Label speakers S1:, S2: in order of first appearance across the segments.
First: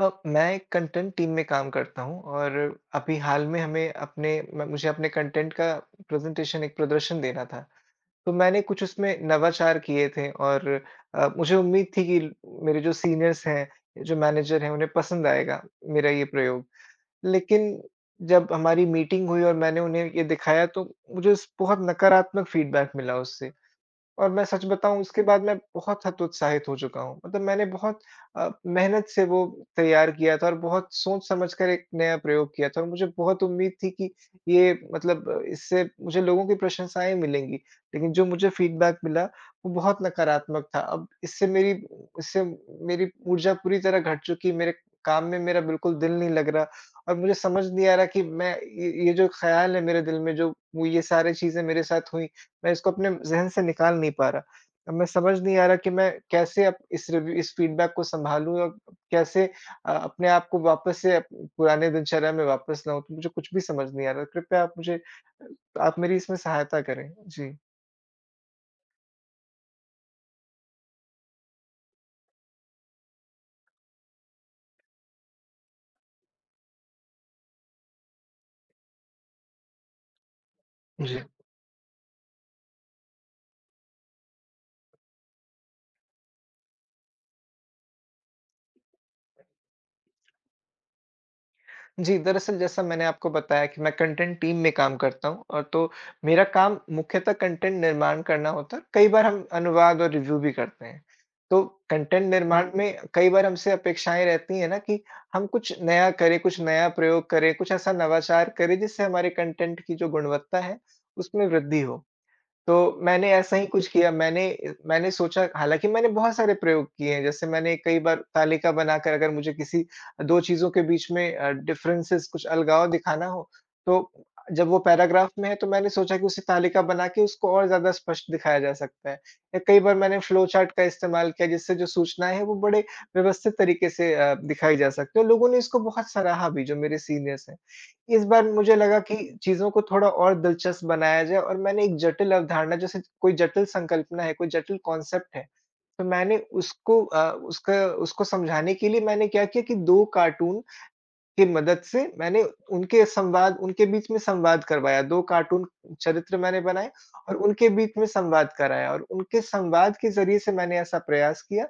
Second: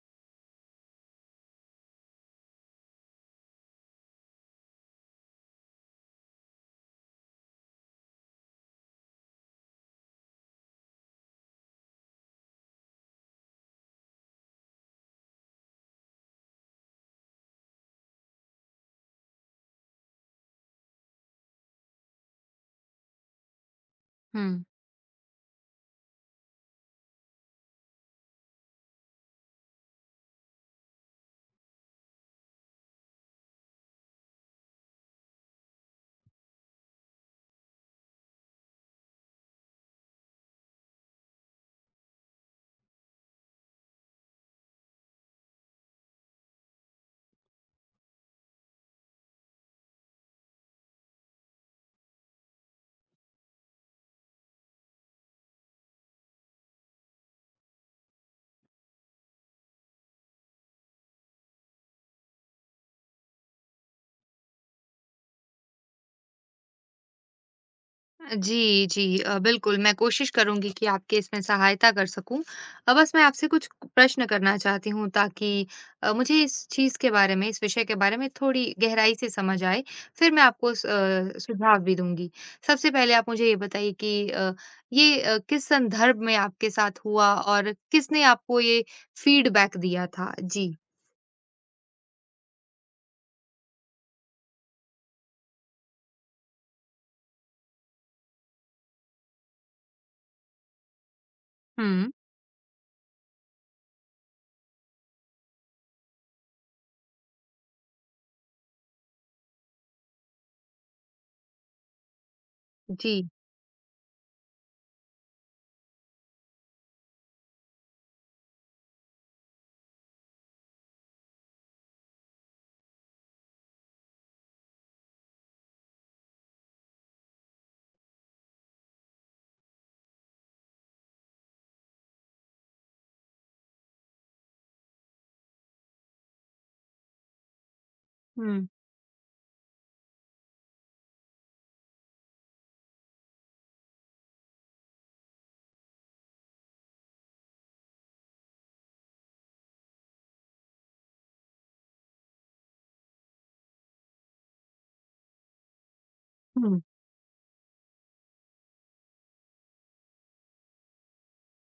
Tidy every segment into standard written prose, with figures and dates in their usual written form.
S1: मैं एक content team में काम करता हूँ और अभी हाल में हमें अपने म मुझे अपने कंटेंट का प्रेज़ेंटेशन एक प्रदर्शन देना था। तो मैंने कुछ उसमें नवाचार किए थे और मुझे उम्मीद थी कि मेरे जो सीनियर्स हैं, जो मैनेजर हैं, उन्हें पसंद आएगा मेरा ये प्रयोग। लेकिन जब हमारी मीटिंग हुई और मैंने उन्हें ये दिखाया, तो मुझे स बहुत नकारात्मक फीडबैक मिला उससे। और मैं सच
S2: हुँ।
S1: बताऊँ, उसके बाद मैं बहुत हतोत्साहित हो चुका हूँ। मतलब मैंने बहुत मेहनत से वो तैयार किया था और बहुत सोच-समझ कर एक नया प्रयोग किया था और मुझे बहुत उम्मीद थी कि ये मतलब इससे मुझे लोगों की प्रशंसाएँ मिलेंगी। लेकिन जो मुझे फ़ीडबैक मिला वो बहुत नकारात्मक था। अब इससे मेरी ऊर्जा पूरी तरह घट चुकी है, मेरे काम में मेरा बिल्कुल दिल नहीं लग रहा और मुझे समझ नहीं आ रहा कि मैं ये जो ख़्याल है मेरे दिल में, जो वो ये सारी चीज़ें मेरे साथ हुई, मैं इसको अपने ज़हन से निकाल नहीं पा रहा। अब मैं समझ नहीं आ रहा कि मैं कैसे अब इस फ़ीडबैक को सँभालूँ और कैसे अपने आप को वापस से अप पुराने दिनचर्या में वापस लाऊँ? तो मुझे कुछ भी समझ नहीं आ रहा। कृपया आप मेरी इसमें सहायता करें। जी।
S2: जी, जी। बिल्कुल, मैं कोशिश करूँगी कि आपकी इसमें सहायता कर सकूँ। बस मैं आपसे कुछ प्रश्न करना चाहती हूँ ताकि मुझे इस चीज़ के बारे में, इस विषय के बारे में थोड़ी गहराई से समझ आए, फिर मैं आपको
S1: जी।
S2: सुझाव भी दूँगी। सबसे पहले आप मुझे ये बताइए कि ये किस संदर्भ में आपके साथ हुआ और किसने आपको ये फीडबैक दिया था? जी।
S1: जी, दरअसल जैसा मैंने आपको बताया कि मैं कंटेंट टीम में काम करता हूँ, और तो मेरा काम मुख्यतः कंटेंट निर्माण करना होता है। कई बार हम अनुवाद और रिव्यू भी करते हैं। तो
S2: हुँ।
S1: कंटेंट निर्माण में कई बार हमसे अपेक्षाएँ रहती हैं ना कि हम कुछ नया करें, कुछ नया प्रयोग करें, कुछ ऐसा नवाचार करें जिससे हमारे कंटेंट की जो गुणवत्ता है उसमें वृद्धि हो। तो
S2: जी।
S1: मैंने ऐसा ही कुछ किया, मैंने सोचा, हालाँकि मैंने बहुत सारे प्रयोग किए हैं। जैसे मैंने कई बार तालिका बनाकर, अगर मुझे किसी 2 चीज़ों के बीच में डिफरेंसेस, कुछ अलगाव दिखाना हो, तो जब वो पैराग्राफ में है तो मैंने सोचा कि उसे तालिका बना के उसको और ज़्यादा स्पष्ट दिखाया जा सकता है। या कई बार मैंने फ्लो चार्ट का इस्तेमाल किया जिससे जो सूचनाएँ हैं वो बड़े व्यवस्थित तरीके से दिखाई जा सकती है। लोगों ने इसको बहुत सराहा भी, जो मेरे सीनियर्स हैं। इस बार
S2: हुँ।
S1: मुझे लगा कि चीज़ों को थोड़ा और दिलचस्प बनाया जाए, और मैंने एक जटिल अवधारणा, जैसे कोई जटिल संकल्पना है, कोई जटिल कॉन्सेप्ट है, तो मैंने उसको अ, उसका उसको समझाने के लिए मैंने क्या किया कि 2 कार्टून की मदद से मैंने उनके बीच में संवाद करवाया, 2 कार्टून चरित्र मैंने
S2: हुँ,
S1: बनाए और उनके बीच में संवाद कराया और उनके संवाद के ज़रिए से मैंने ऐसा प्रयास किया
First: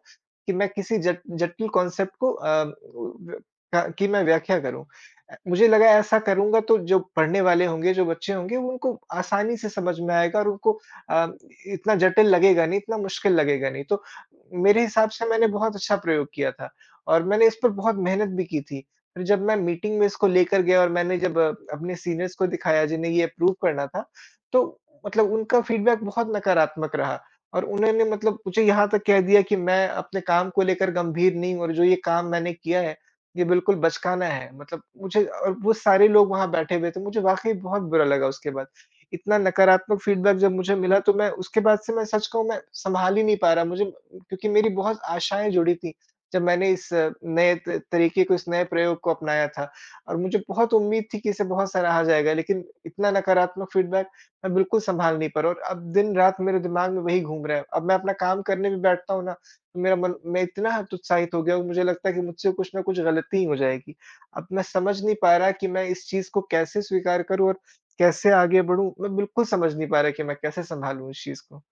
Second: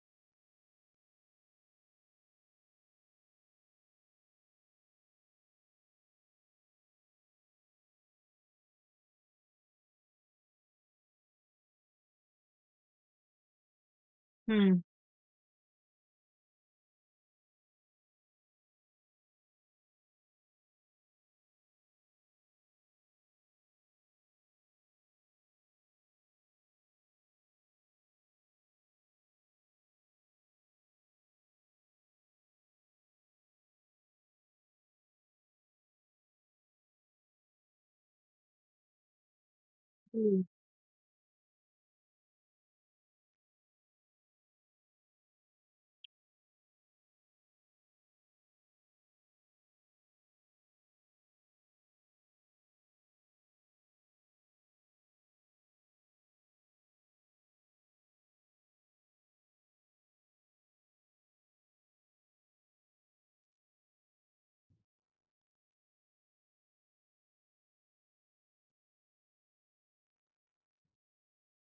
S1: कि मैं किसी जट जटिल कॉन्सेप्ट को की मैं व्याख्या करूँ। मुझे लगा ऐसा करूँगा तो जो पढ़ने वाले होंगे, जो बच्चे होंगे, उनको आसानी से समझ में आएगा और उनको अ, इतना जटिल लगेगा नहीं, इतना मुश्किल लगेगा नहीं। तो
S2: हुँ।
S1: मेरे हिसाब से मैंने बहुत अच्छा प्रयोग किया था और मैंने इस पर बहुत मेहनत भी की थी। फिर जब मैं मीटिंग में इसको लेकर गया और मैंने जब अपने सीनियर्स को दिखाया, जिन्हें ये अप्रूव करना था, तो मतलब उनका फीडबैक बहुत नकारात्मक रहा और उन्होंने, मतलब, मुझे यहाँ तक कह दिया कि मैं अपने काम को लेकर गंभीर नहीं हूँ और जो ये काम मैंने किया है, ये बिल्कुल बचकाना है। मतलब मुझे, और वो सारे लोग वहाँ बैठे हुए थे, मुझे वाक़ई बहुत बुरा लगा उसके बाद। इतना नकारात्मक फीडबैक
S2: जी।
S1: जब मुझे मिला तो मैं उसके बाद से, मैं सच कहूँ, मैं सँभाल ही नहीं पा रहा। मुझे, क्योंकि मेरी बहुत आशाएँ जुड़ी थी, जब मैंने इस नए त तरीके को, इस नए प्रयोग को अपनाया था और मुझे बहुत उम्मीद थी कि इसे बहुत सराहा जाएगा, लेकिन इतना नकारात्मक फ़ीडबैक मैं बिल्कुल सँभाल नहीं पा रहा और अब दिन-रात मेरे दिमाग में वही घूम रहा है। अब मैं अपना काम करने भी बैठता हूँ ना, तो मेरा मन मैं इतना हत उत्साहित हो गया हूँ, मुझे लगता है कि मुझसे कुछ ना कुछ गलती हो जाएगी। अब मैं समझ नहीं पा रहा कि मैं इस चीज़ को कैसे स्वीकार करूँ और कैसे आगे बढ़ूँ? मैं बिल्कुल समझ नहीं पा रहा कि मैं कैसे सँभालूँ इस चीज़ को?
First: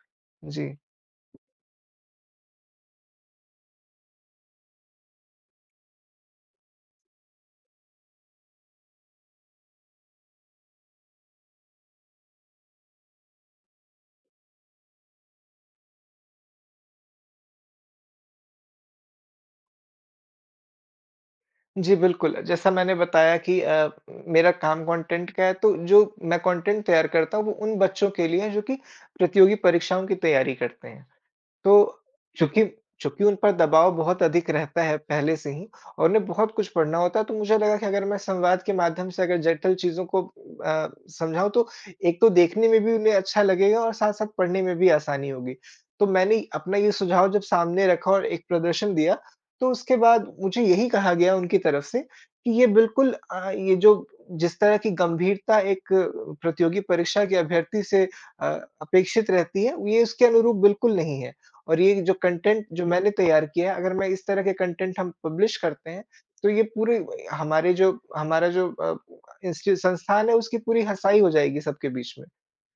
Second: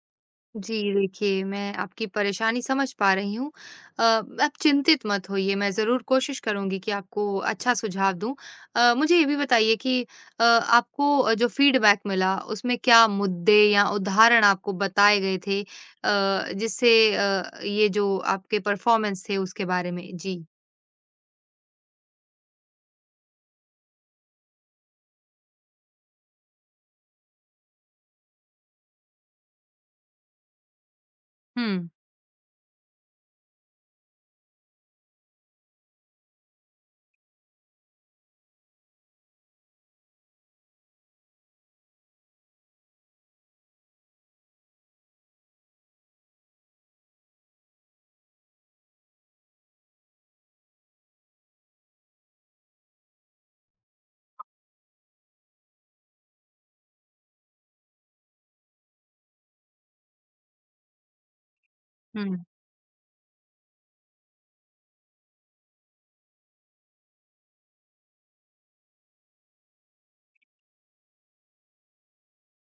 S1: जी।
S2: जी, देखिए मैं आपकी परेशानी समझ पा रही हूँ। आप चिंतित मत होइए, मैं ज़रूर कोशिश करूँगी कि आपको अच्छा सुझाव दूँ। मुझे ये भी बताइए कि आपको जो फ़ीडबैक मिला उसमें क्या मुद्दे या उदाहरण आपको बताए गए थे, जिससे ये जो आपके परफ़ॉर्मेंस थे उसके बारे में? जी।
S1: जी, बिल्कुल। जैसा मैंने बताया कि मेरा काम कंटेंट का है, तो जो मैं कंटेंट तैयार करता हूँ, वो उन बच्चों के लिए है, जो कि प्रतियोगी परीक्षाओं की तैयारी करते हैं।
S2: हुँ,
S1: तो चूँकि चूँकि उन पर दबाव बहुत अधिक रहता है पहले से ही और उन्हें बहुत कुछ पढ़ना होता है, तो मुझे लगा कि अगर मैं संवाद के माध्यम से अगर जटिल चीज़ों को समझाऊँ, तो एक तो देखने में भी उन्हें अच्छा लगेगा और साथ-साथ पढ़ने में भी आसानी होगी। तो मैंने अपना ये सुझाव जब सामने रखा और एक प्रदर्शन दिया, तो उसके बाद मुझे यही कहा गया उनकी तरफ से कि ये बिल्कुल अ, ये जो जिस तरह की गंभीरता एक प्रतियोगी परीक्षा के अभ्यर्थी से अपेक्षित रहती है, ये उसके अनुरूप बिल्कुल नहीं है। और ये जो
S2: हुँ,
S1: कंटेंट जो मैंने तैयार किया है, अगर मैं इस तरह के कंटेंट हम पब्लिश करते हैं, तो ये पूरे हमारे जो हमारा जो इंस्टी संस्थान है उसकी पूरी हसाई हो जाएगी सबके बीच में।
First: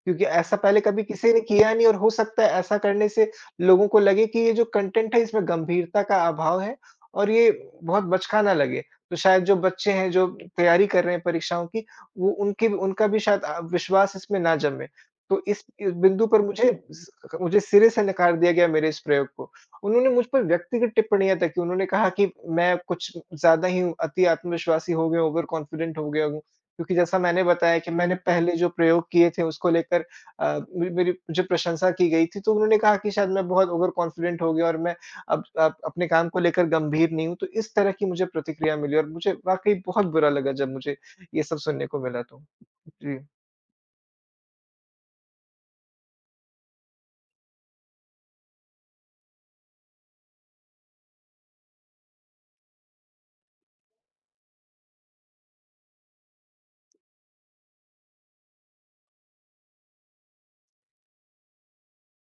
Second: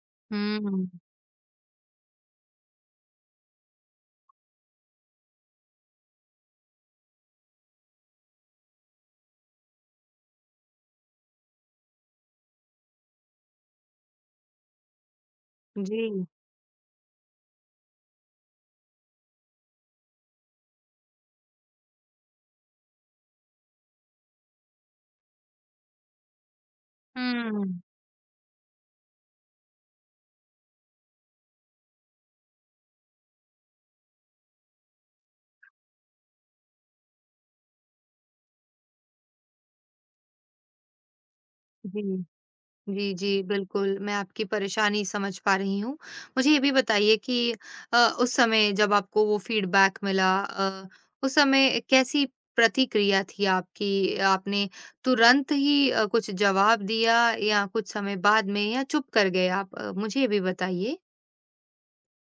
S1: क्योंकि ऐसा पहले
S2: हुँ,
S1: कभी किसी ने किया नहीं और हो सकता है ऐसा करने से लोगों को लगे कि ये जो कंटेंट है इसमें गंभीरता का अभाव है और ये बहुत बचकाना लगे। तो शायद जो बच्चे हैं, जो तैयारी कर रहे हैं परीक्षाओं की, वो उनकी उनका भी शायद विश्वास इसमें ना जमे। तो इस बिंदु
S2: जी,
S1: पर स मुझे सिरे से नकार दिया गया मेरे इस प्रयोग को। उन्होंने मुझ पर व्यक्तिगत टिप्पणियाँ तक की। उन्होंने कहा कि मैं कुछ ज़्यादा ही अति आत्मविश्वासी हो गया, ओवर कॉन्फिडेंट हो गया हूँ। क्योंकि जैसा मैंने बताया
S2: हुँ,
S1: कि मैंने पहले जो प्रयोग किए थे उसको लेकर अ, मे मेरी मुझे प्रशंसा की गई थी, तो उन्होंने कहा कि शायद मैं बहुत ओवर कॉन्फिडेंट हो गया और मैं अब अपने काम को लेकर गंभीर नहीं हूँ। तो इस तरह की मुझे प्रतिक्रिया मिली और मुझे वाक़ई बहुत बुरा लगा जब मुझे ये सब सुनने को
S2: जी।
S1: मिला, तो।
S2: जी,
S1: जी।
S2: जी, बिल्कुल, मैं आपकी परेशानी समझ पा रही हूँ। मुझे ये भी बताइए कि अ, उस समय जब आपको वो फीडबैक मिला, उस समय कैसी प्रतिक्रिया थी आपकी? आपने तुरंत ही कुछ जवाब दिया या कुछ समय बाद में या चुप कर गए आप? मुझे ये भी बताइए।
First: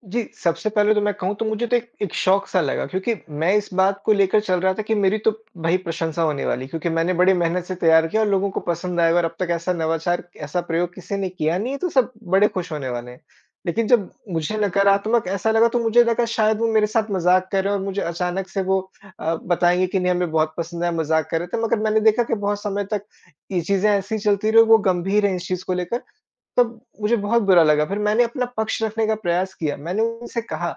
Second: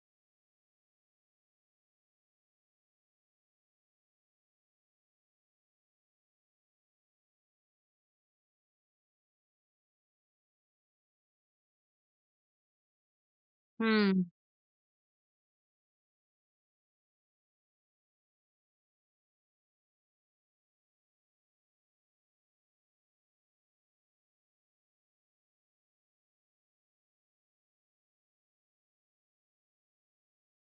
S1: जी, सबसे पहले तो मैं कहूँ, तो मुझे तो एक एक शौक-सा लगा, क्योंकि मैं इस बात को लेकर चल रहा था कि मेरी तो, भई, प्रशंसा होने वाली, क्योंकि मैंने बड़ी मेहनत से तैयार किया और लोगों को पसंद आएगा और अब तक ऐसा नवाचार, ऐसा प्रयोग किसी ने किया नहीं है, तो सब बड़े खुश होने वाले हैं। लेकिन जब
S2: हुँ।
S1: मुझे नकारात्मक ऐसा लगा, तो मुझे लगा शायद वो मेरे साथ मज़ाक कर रहे हैं और मुझे अचानक से वो बताएँगे कि नहीं, हमें बहुत पसंद आया, मज़ाक कर रहे थे। मगर मैंने देखा कि बहुत समय तक ये चीज़ें ऐसी ही चलती रहीं, वो गंभीर हैं इस चीज़ को लेकर। तब मुझे बहुत बुरा लगा, फिर मैंने अपना पक्ष रखने का प्रयास किया, मैंने उनसे कहा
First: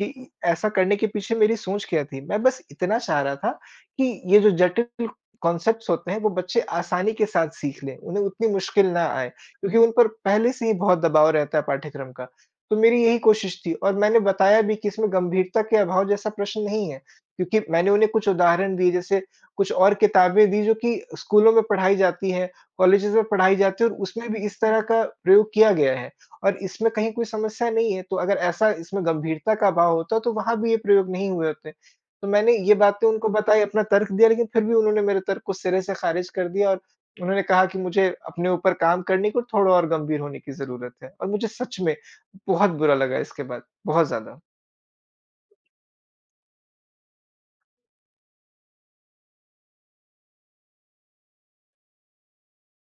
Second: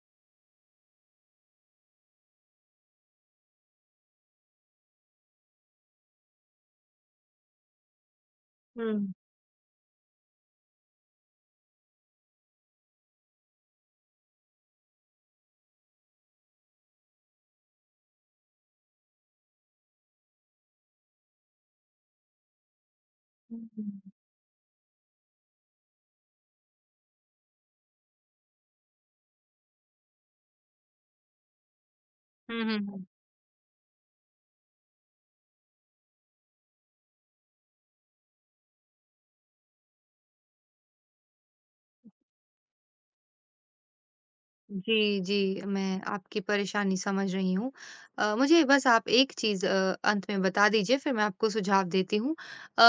S1: कि ऐसा करने के पीछे मेरी सोच क्या थी? मैं बस इतना चाह रहा था कि ये जो जटिल कॉन्सेप्ट्स होते हैं, वो बच्चे आसानी के साथ सीख लें, उन्हें उतनी मुश्किल ना
S2: हुँ,
S1: आए, क्योंकि उन पर पहले से ही बहुत दबाव रहता है पाठ्यक्रम का। तो मेरी यही कोशिश थी और मैंने बताया भी कि इसमें गंभीरता के अभाव जैसा प्रश्न नहीं है, क्योंकि मैंने उन्हें कुछ उदाहरण दिए। जैसे कुछ और किताबें दी जो कि स्कूलों में पढ़ाई जाती हैं, कॉलेजेज़ में पढ़ाई
S2: हुँ,
S1: जाती है और
S2: हुँ।
S1: उसमें भी इस तरह का प्रयोग किया गया है और इसमें कहीं कोई समस्या नहीं है। तो अगर ऐसा, इसमें गंभीरता का अभाव होता, तो वहाँ भी ये प्रयोग नहीं हुए होते। तो मैंने
S2: हुँ,
S1: ये
S2: हुँ,
S1: बातें
S2: हुँ।
S1: उनको बताई, अपना तर्क दिया, लेकिन फिर भी उन्होंने मेरे तर्क को सिरे से ख़ारिज कर दिया और उन्होंने कहा कि मुझे अपने ऊपर काम करने की और थोड़ा और गंभीर होने की ज़रूरत है। और मुझे सच में बहुत बुरा लगा इसके बाद, बहुत ज़्यादा।
S2: जी, जी, मैं आपकी परेशानी समझ रही हूँ। मुझे बस आप एक चीज़ अंत में बता दीजिए फिर मैं आपको सुझाव देती हूँ। अ,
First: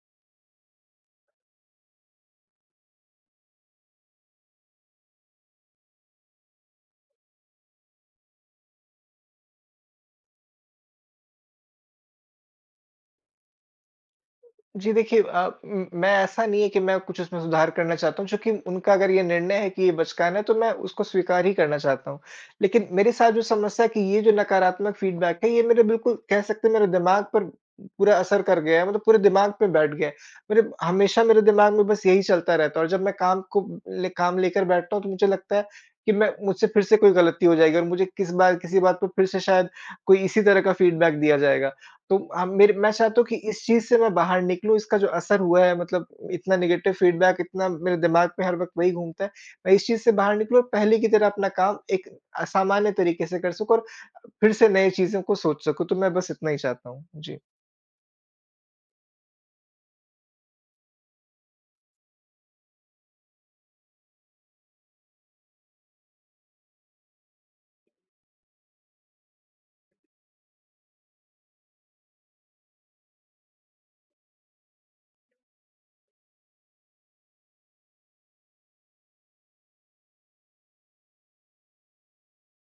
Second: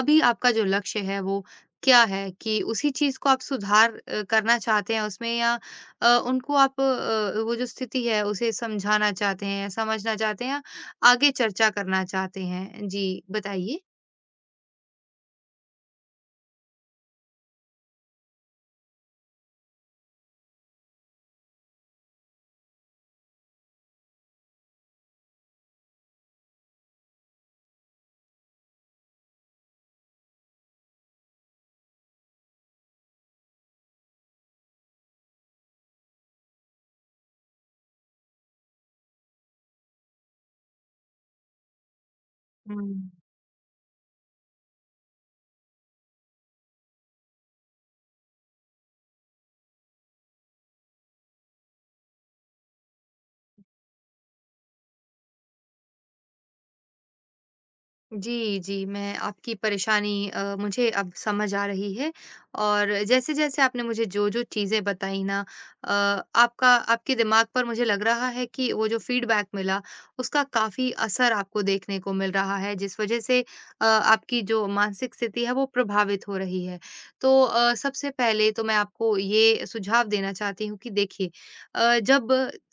S2: अभी आपका जो लक्ष्य है वो क्या है कि उसी चीज़ को आप सुधार करना चाहते हैं उसमें या उनको आप वो जो स्थिति है उसे समझाना चाहते हैं, समझना चाहते हैं या आगे चर्चा करना चाहते हैं? जी, बताइए।
S1: जी, देखिए, अ, म मैं, ऐसा नहीं है कि मैं कुछ उसमें सुधार करना चाहता हूँ। चूँकि उनका अगर ये निर्णय है कि ये बचकाना है, तो मैं उसको स्वीकार ही करना चाहता हूँ। लेकिन मेरे साथ जो समस्या है कि ये जो नकारात्मक फीडबैक है ये मेरे, बिल्कुल कह सकते हैं, मेरे दिमाग पर पूरा असर कर गया है, मतलब पूरे दिमाग पे बैठ गया है। मेरे हमेशा मेरे दिमाग में बस यही चलता रहता है और जब मैं काम को ले काम लेकर बैठता हूँ, तो मुझे लगता है कि मैं मुझसे फिर से कोई गलती हो जाएगी और मुझे किसी बात पे फिर से शायद कोई इसी तरह का फीडबैक दिया जाएगा। तो अ, मेरे
S2: हुँ।
S1: मैं चाहता हूँ कि इस चीज़ से मैं बाहर निकलूँ, इसका जो असर हुआ है, मतलब इतना नेगेटिव फ़ीडबैक, इतना मेरे दिमाग में हर वक़्त वही घूमता है। मैं इस चीज़ से बाहर निकलूँ और पहले की तरह अपना काम एक सामान्य तरीके से कर सकूँ और फिर से नई चीज़ों को सोच सकूँ, तो मैं बस इतना ही चाहता हूँ। जी।
S2: जी, जी, मैं आपकी परेशानी मुझे अब समझ आ रही है और जैसे-जैसे आपने मुझे जो-जो चीज़ें बताई ना, अ, आपका आपके दिमाग पर मुझे लग रहा है कि वो जो फीडबैक मिला, उसका काफ़ी असर आपको देखने को मिल रहा है, जिस वज़ह से आपकी जो मानसिक स्थिति है, वो प्रभावित हो रही है। तो सबसे पहले तो मैं आपको ये सुझाव देना चाहती हूँ कि देखिए, जब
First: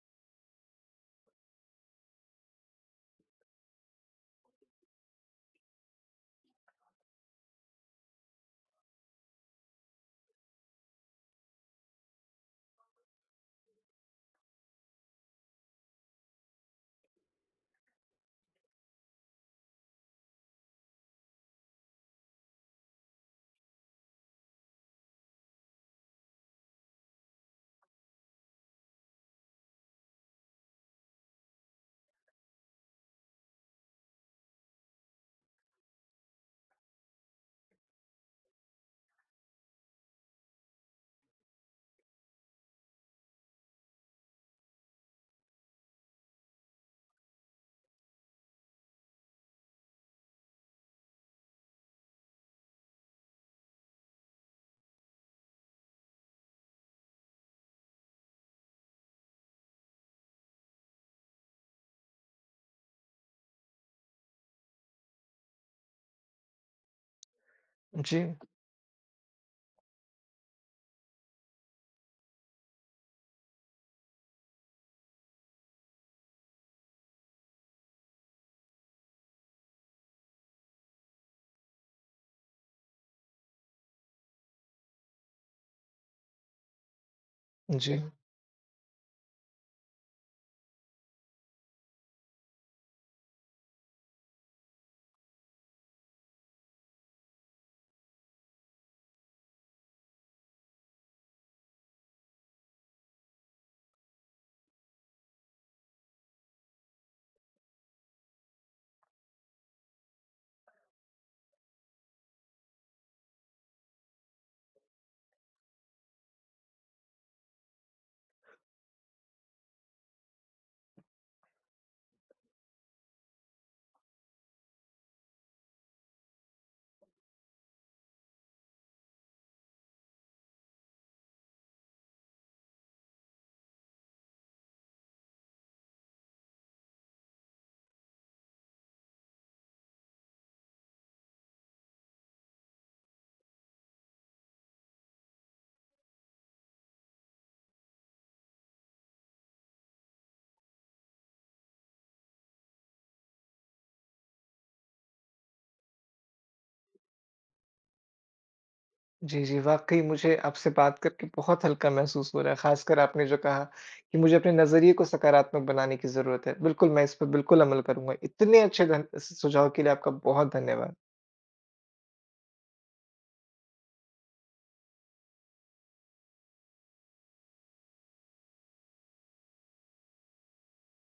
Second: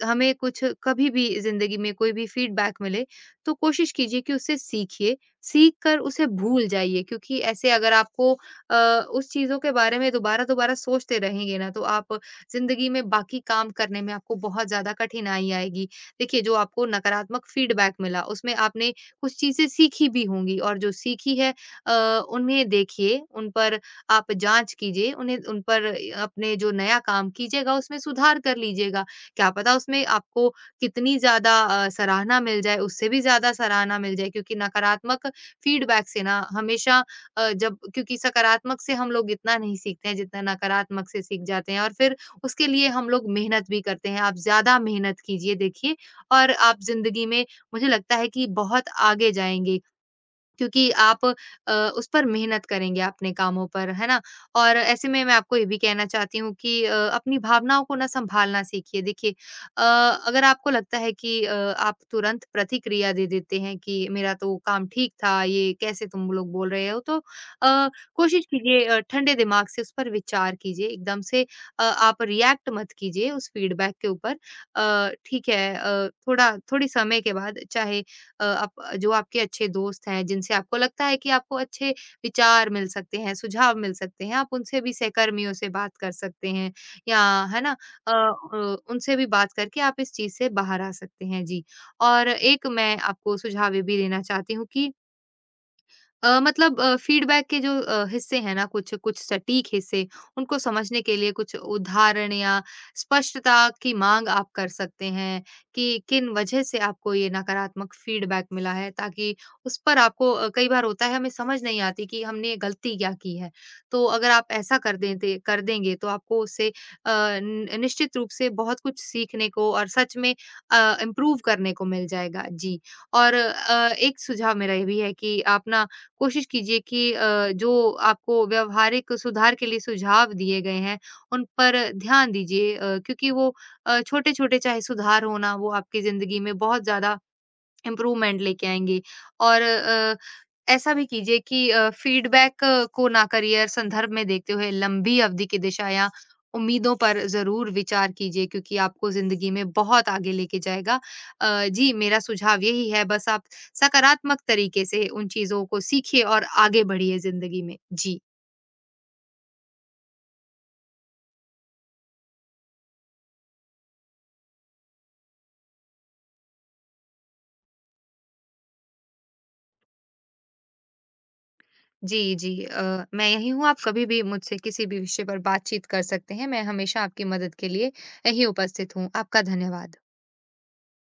S2: हमें कुछ कभी भी ज़िंदगी में कोई भी फीडबैक मिले, तो कोशिश कीजिए कि उससे सीखिए, सीख कर उसे भूल जाइए। क्योंकि ऐसे अगर आपको अ, उस चीज़ों के बारे में दोबारा-दोबारा सोचते रहेंगे ना, तो आप ज़िंदगी में बाकी काम करने में आपको बहुत ज़्यादा कठिनाई आएगी। देखिए, जो आपको नकारात्मक फीडबैक मिला, उसमें आपने कुछ चीज़ें सीखी भी होंगी और जो सीखी है, अ, उन्हें देखिए, उन पर आप जाँच कीजिए, उन्हें उन पर अपने जो नया काम कीजिएगा, उसमें सुधार कर लीजिएगा। क्या पता उसमें आपको कितनी ज़्यादा सराहना मिल जाए, उससे भी ज़्यादा सराहना मिल जाए। क्योंकि नकारात्मक फीडबैक से ना हमेशा जब क्योंकि सकारात्मक से हम लोग इतना नहीं सीखते हैं जितना नकारात्मक से सीख जाते हैं और फिर उसके लिए हम लोग मेहनत भी करते हैं। आप ज़्यादा मेहनत कीजिए देखिए, और आप ज़िंदगी में मुझे लगता है कि बहुत आगे जाएँगे। क्योंकि आप उस पर मेहनत करेंगे अपने कामों पर, है ना? और ऐसे में मैं आपको ये भी कहना चाहती हूँ कि अपनी भावनाओं को ना सँभालना सीखिए। देखिए, अ, अगर आपको लगता है कि आप तुरंत प्रतिक्रिया दे देते हैं कि मेरा तो काम ठीक था, ये कैसे तुम लोग बोल रहे हो? तो
S1: जी,
S2: कोशिश कीजिए, ठंडे दिमाग से उस पर विचार कीजिए, एकदम से आप रिएक्ट मत कीजिए उस फीडबैक के ऊपर। ठीक है, थोड़ा थोड़ी समय के बाद चाहे आप जो आपके अच्छे दोस्त हैं, जिनसे आपको लगता है कि आपको अच्छे विचार मिल सकते हैं, सुझाव मिल सकते हैं, आप उनसे भी सहकर्मियों से बात कर सकते हैं, या, है ना,
S1: जी।
S2: उनसे भी बात करके आप इस चीज़ से बाहर आ सकते हैं। जी। और एक मैं आपको सुझाव ये भी देना चाहती हूँ कि मतलब फीडबैक के जो हिस्से हैं ना, कुछ कुछ सटीक हिस्से, उनको समझने के लिए कुछ उदाहरण या स्पष्टता की माँग आप कर सकते हैं कि किन वजह से आपको ये नकारात्मक फीडबैक मिला है। ताकि उस पर आपको, कई बार होता है हमें समझ नहीं आती कि हमने गलती क्या की है। तो अगर आप ऐसा कर देंगे तो आपको उससे न निश्चित रूप से बहुत कुछ सीखने को और सच में इम्प्रूव करने को मिल जाएगा। जी। और एक सुझाव मेरा ये भी है कि आप ना कोशिश कीजिए कि जो आपको व्यावहारिक सुधार के लिए सुझाव दिए गए हैं, उन पर ध्यान दीजिए। क्योंकि वो छोटे-छोटे चाहे सुधार हो ना, वो आपकी ज़िंदगी में बहुत ज़्यादा इम्प्रूवमेंट लेके आएँगे। और ऐसा भी कीजिए कि फ़ीडबैक को ना करियर संदर्भ में देखते हुए लंबी अवधि की दिशा या उम्मीदों पर ज़रूर विचार कीजिए, क्योंकि आपको ज़िंदगी में बहुत आगे लेके जाएगा। जी, मेरा सुझाव यही है, बस आप सकारात्मक तरीके से उन चीज़ों को सीखिए और आगे बढ़िए ज़िंदगी में। जी।
S1: जी, जी, वाक़ई मुझे आपसे बात करके बहुत हल्का महसूस हो रहा है, ख़ासकर आपने जो कहा कि मुझे अपने नज़रिए को सकारात्मक बनाने की ज़रूरत है। बिल्कुल, मैं इस पर बिल्कुल अमल करूँगा। इतने अच्छे धन सुझाव के लिए आपका बहुत धन्यवाद।
S2: जी, जी, मैं यहीं हूँ, आप कभी भी मुझसे किसी भी विषय पर बातचीत कर सकते हैं, मैं हमेशा आपकी मदद के लिए यहीं उपस्थित हूँ। आपका धन्यवाद।